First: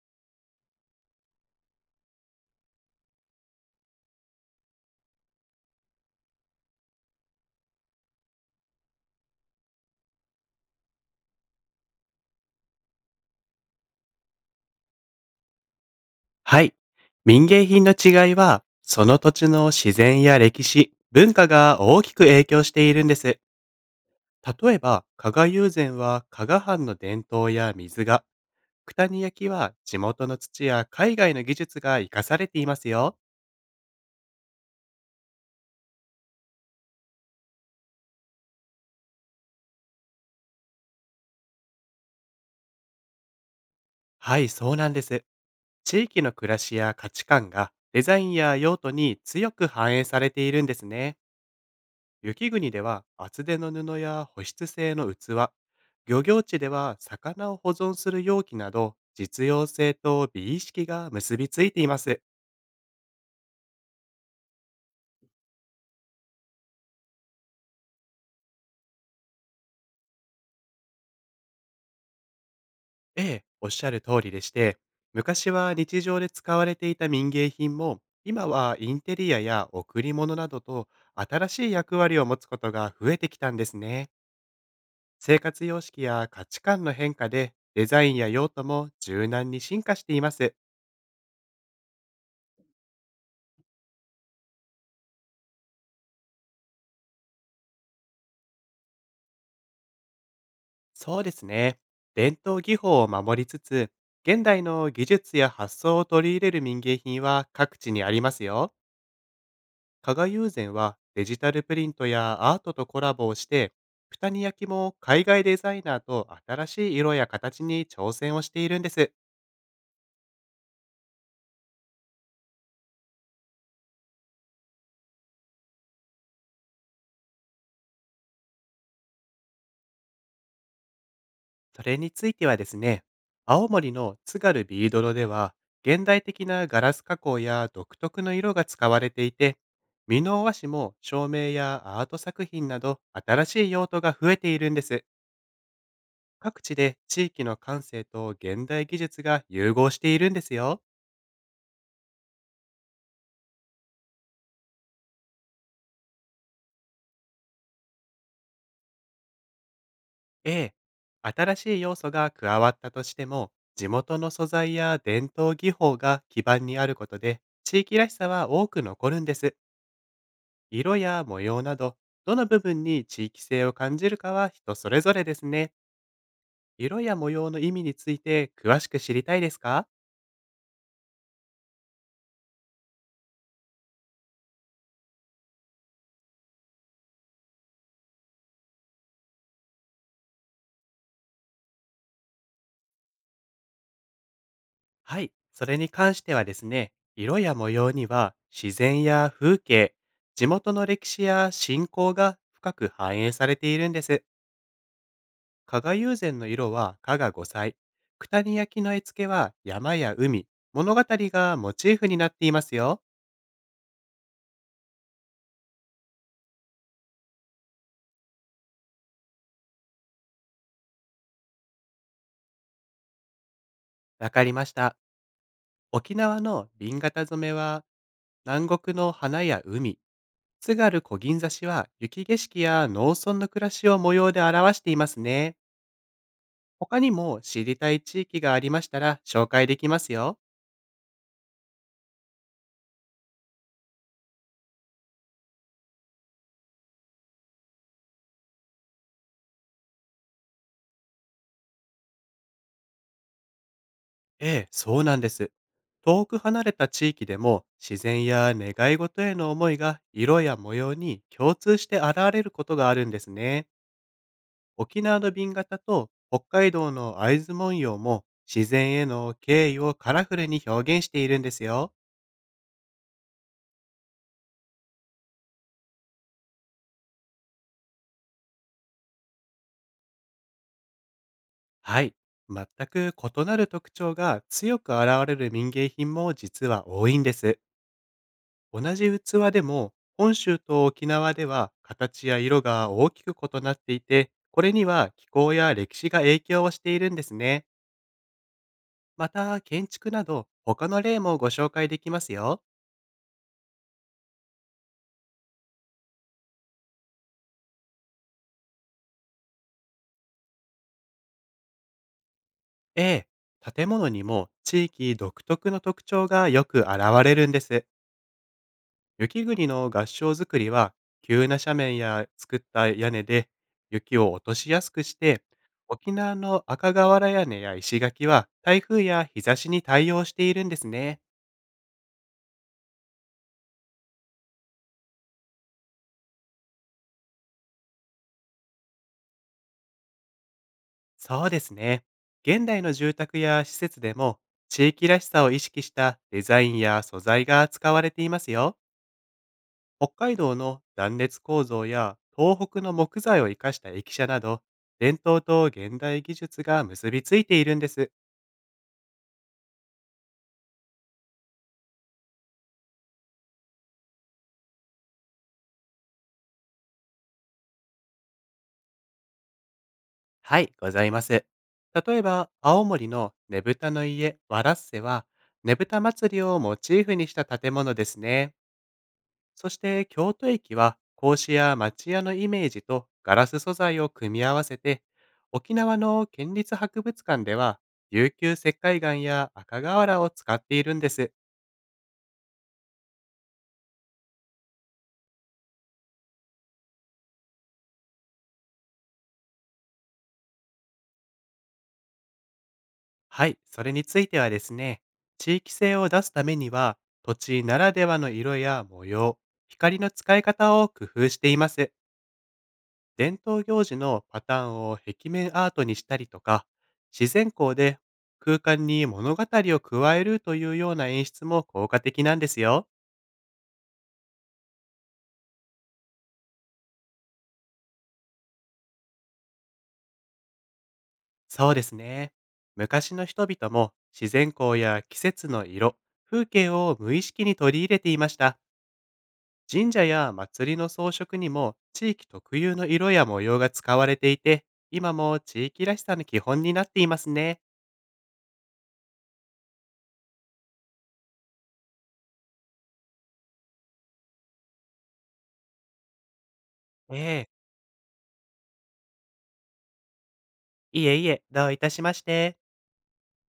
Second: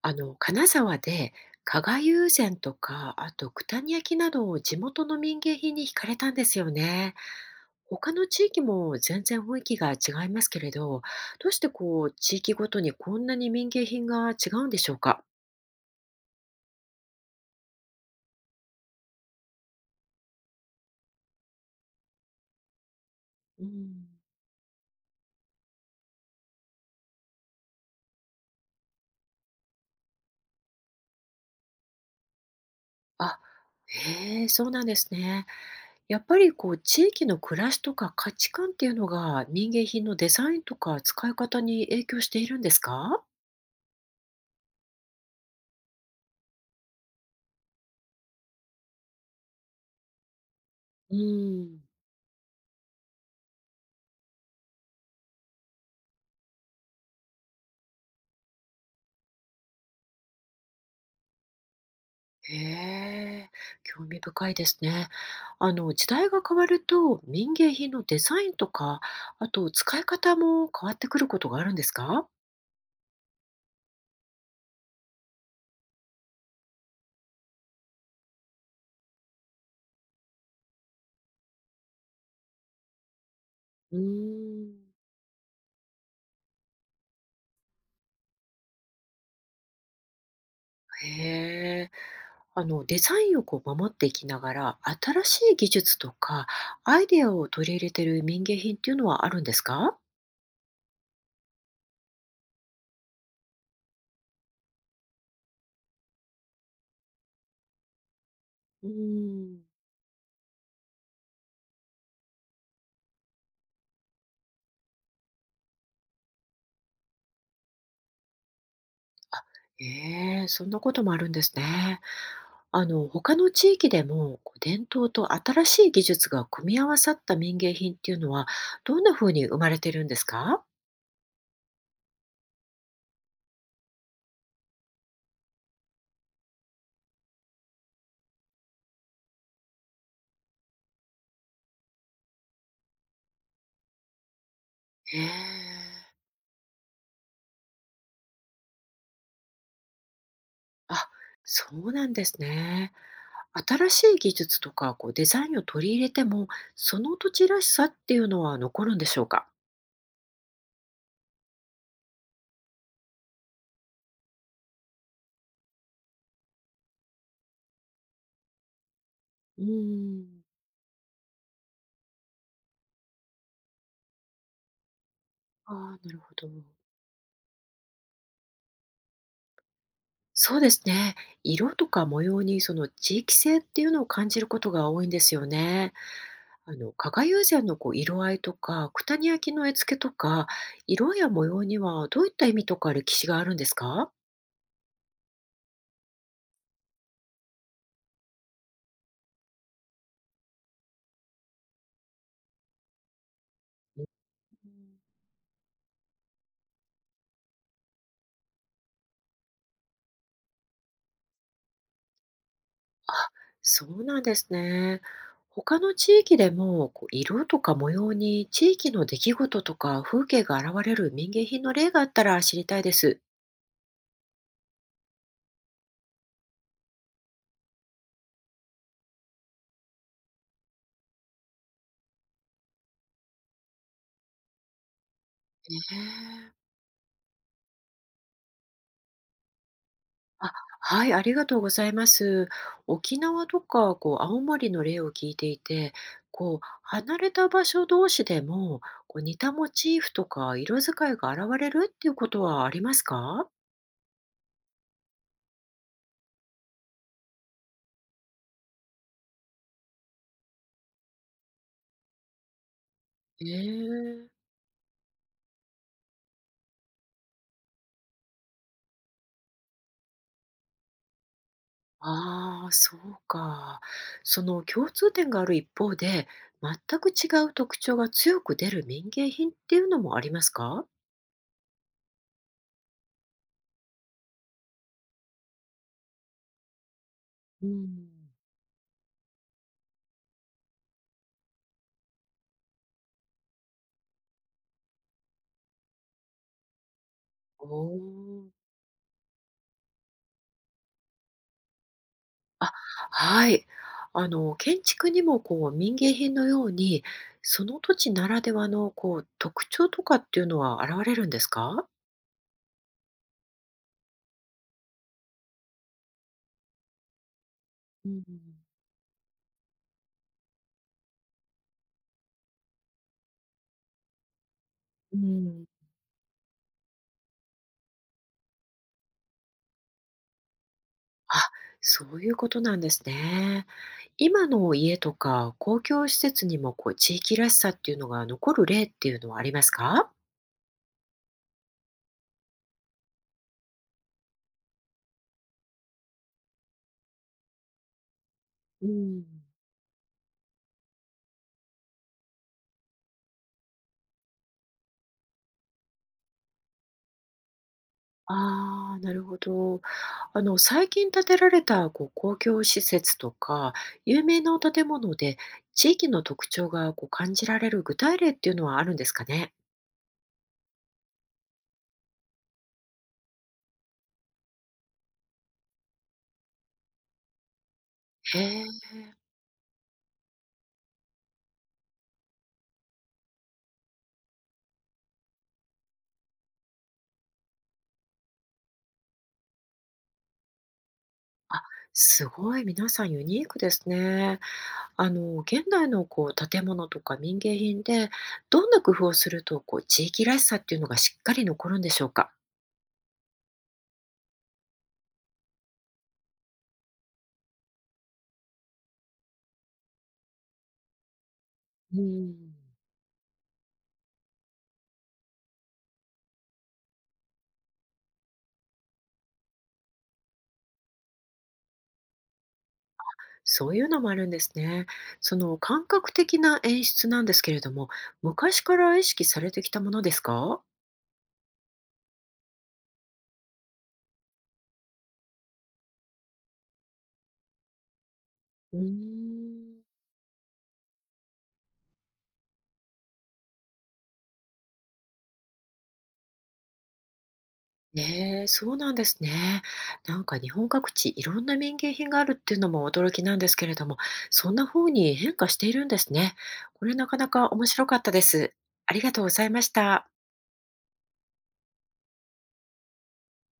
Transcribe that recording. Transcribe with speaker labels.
Speaker 1: 金沢で加賀友禅とか、あと九谷焼などを地元の民芸品に惹かれたんですよね。他の地域も全然雰囲気が違いますけれど、どうしてこう、地域ごとにこんなに民芸品が違うんでしょうか？
Speaker 2: はい。民芸品の違いは、その土地の自然や歴史、文化が大きく影響しているんです。
Speaker 1: うん。
Speaker 2: 例えば、加賀友禅は加賀藩の伝統や水が、九谷焼は地元の土や海外の技術が生かされていますよ。
Speaker 1: あ、へえ、そうなんですね。やっぱりこう、地域の暮らしとか価値観っていうのが民芸品のデザインとか使い方に影響しているんですか？
Speaker 2: はい、そうなんです。地域の暮らしや価値観がデザインや用途に強く反映されているんです
Speaker 1: う
Speaker 2: ね。
Speaker 1: ん。
Speaker 2: 雪国では厚手の布や保湿性の器、漁業地では魚を保存する容器など、実用性と美意識が結びついています。
Speaker 1: へえ、興味深いですね。時代が変わると、民芸品のデザインとか、あと使い方も変わってくることがあるんですか？
Speaker 2: ええ、おっしゃる通りでして、昔は日常で使われていた民芸品も、今はインテリアや贈り物などと新しい役割を持つことが増えてきたんです
Speaker 1: うー
Speaker 2: ね。
Speaker 1: ん。
Speaker 2: 生活様式や価値観の変化で、デザインや用途も柔軟に進化しています。
Speaker 1: へえ。デザインをこう守っていきながら、新しい技術とか、アイデアを取り入れている民芸品っていうのはあるんですか？
Speaker 2: そうですね。伝統技法を守りつつ、現代の技術や発想を取り入れる民芸品は各地にありますよ。
Speaker 1: うーん。
Speaker 2: 加賀友禅はデジタルプリントやアートとコラボをして、二に焼きも海外デザイナーと新しい色や形に挑戦をしているんです。
Speaker 1: あ、へえ、そんなこともあるんですね。他の地域でも、こう伝統と新しい技術が組み合わさった民芸品っていうのは、どんな風に生まれてるんですか？
Speaker 2: それについてはですね、青森の津軽ビードロでは、現代的なガラス加工や独特の色が使われていて、美濃和紙も照明やアート作品など新しい用途が増えているんです。
Speaker 1: へえ。
Speaker 2: 各地で地域の感性と現代技術が融合しているんですよ。
Speaker 1: あ、そうなんですね。新しい技術とかこうデザインを取り入れても、その土地らしさっていうのは残るんでしょうか？
Speaker 2: ええ。新しい要素が加わったとしても、地元の素材や伝統技法が基盤にあることで、地域らしさは多く残るんです。
Speaker 1: うーん。
Speaker 2: 色や模様など、どの部分に地域性を感じるかは人それぞれですね。
Speaker 1: ああ、なるほど。
Speaker 2: 色や模様の意味について詳しく知りたいですか？
Speaker 1: そうですね。色とか模様にその地域性っていうのを感じることが多いんですよね。加賀友禅のこう色合いとか、九谷焼の絵付けとか、色や模様にはどういった意味とか歴史があるんですか？
Speaker 2: はい。それに関してはですね、色や模様には自然や風景、地元の歴史や信仰が深く反映されているんです。加賀友禅の色は加賀五彩、九谷焼の絵付けは山や海、物語がモチーフになっていますよ。
Speaker 1: あ、そうなんですね。他の地域でもこう色とか模様に地域の出来事とか風景が現れる民芸品の例があったら知りたいです。
Speaker 2: わかりました。沖縄の瓶型染めは南国の花や海、津軽小銀座市は雪景色や農村の暮らしを模様で表していますね。
Speaker 1: へえ。
Speaker 2: 他にも知りたい地域がありましたら紹介できますよ。
Speaker 1: あ、はい、ありがとうございます。沖縄とか、こう、青森の例を聞いていて、こう、離れた場所同士でも、こう、似たモチーフとか色使いが現れるっていうことはありますか？
Speaker 2: ええ、そうなんです。遠く離れた地域でも自然や願い事への思いが色や模様に共通して現れることがあるんです
Speaker 1: え
Speaker 2: ね。
Speaker 1: ー、
Speaker 2: 沖縄の瓶型と北海道の会津文様も自然への敬意をカラフルに表現しているんですよ。
Speaker 1: ああ、そうか。その共通点がある一方で、全く違う特徴が強く出る民芸品っていうのもありますか？
Speaker 2: はい。全く異なる特徴が強く現れる民芸品も実は多いんです。
Speaker 1: うん。
Speaker 2: 同じ器でも本州と沖縄では形や色が大きく異なっていて、これには気候や歴史が影響をしているんですね。
Speaker 1: おー。
Speaker 2: また建築など他の例もご紹介できますよ。
Speaker 1: あ、はい。建築にもこう民芸品のように、その土地ならではのこう特徴とかっていうのは現れるんですか？
Speaker 2: A、建物にも地域独特の特徴がよく現れるんです。
Speaker 1: うん、
Speaker 2: 雪国の合掌造りは、急な斜面や作った屋根で雪を落としやすく
Speaker 1: う
Speaker 2: して、
Speaker 1: ん。
Speaker 2: 沖縄の赤瓦屋根や石垣は台風や日差しに対応しているんですね。
Speaker 1: あ、そういうことなんですね。今の家とか公共施設にもこう地域らしさっていうのが残る例っていうのはありますか？
Speaker 2: そうですね。現代の住宅や施設でも、地域らしさを意識したデザインや素材が使われていますよ。
Speaker 1: うん。
Speaker 2: 北海道の断熱構造や東北の木材を生かした駅舎など、伝統と現代技術が結びついているんです。
Speaker 1: ああ、なるほど。最近建てられたこう公共施設とか、有名なお建物で、地域の特徴がこう感じられる具体例っていうのはあるんですかね？
Speaker 2: はい、ございます。例えば、青森のねぶたの家、わらっせは、ねぶた祭りをモチーフにした建物です
Speaker 1: へ
Speaker 2: ね。
Speaker 1: え、
Speaker 2: そして、京都駅は、格子や町屋のイメージとガラス素材を組み合わせて、沖縄の県立博物館では、琉球石灰岩や赤瓦を使っているんです。
Speaker 1: すごい皆さんユニークですね。現代のこう建物とか民芸品で、どんな工夫をするとこう地域らしさっていうのがしっかり残るんでしょうか？
Speaker 2: はい、それについてはですね、地域性を出すためには、土地ならではの色や模様、光の使い方を工夫しています。
Speaker 1: うん。
Speaker 2: 伝統行事のパターンを壁面アートにしたりとか、自然光で空間に物語を加えるというような演出も効果的なんですよ。
Speaker 1: そういうのもあるんですね。その感覚的な演出なんですけれども、昔から意識されてきたものですか？
Speaker 2: そうですね。昔の人々も自然光や季節の色、風景を無意識に取り入れていました。
Speaker 1: うーん。
Speaker 2: 神社や祭りの装飾にも地域特有の色や模様が使われていて、今も地域らしさの基本になっていますね。
Speaker 1: ねえ、そうなんですね。なんか日本各地いろんな民芸品があるっていうのも驚きなんですけれども、そんな風に変化しているんですね。これな
Speaker 2: え
Speaker 1: かなか
Speaker 2: え。
Speaker 1: 面白かったです。ありがとうございました。
Speaker 2: いえいえ、どういたしまして。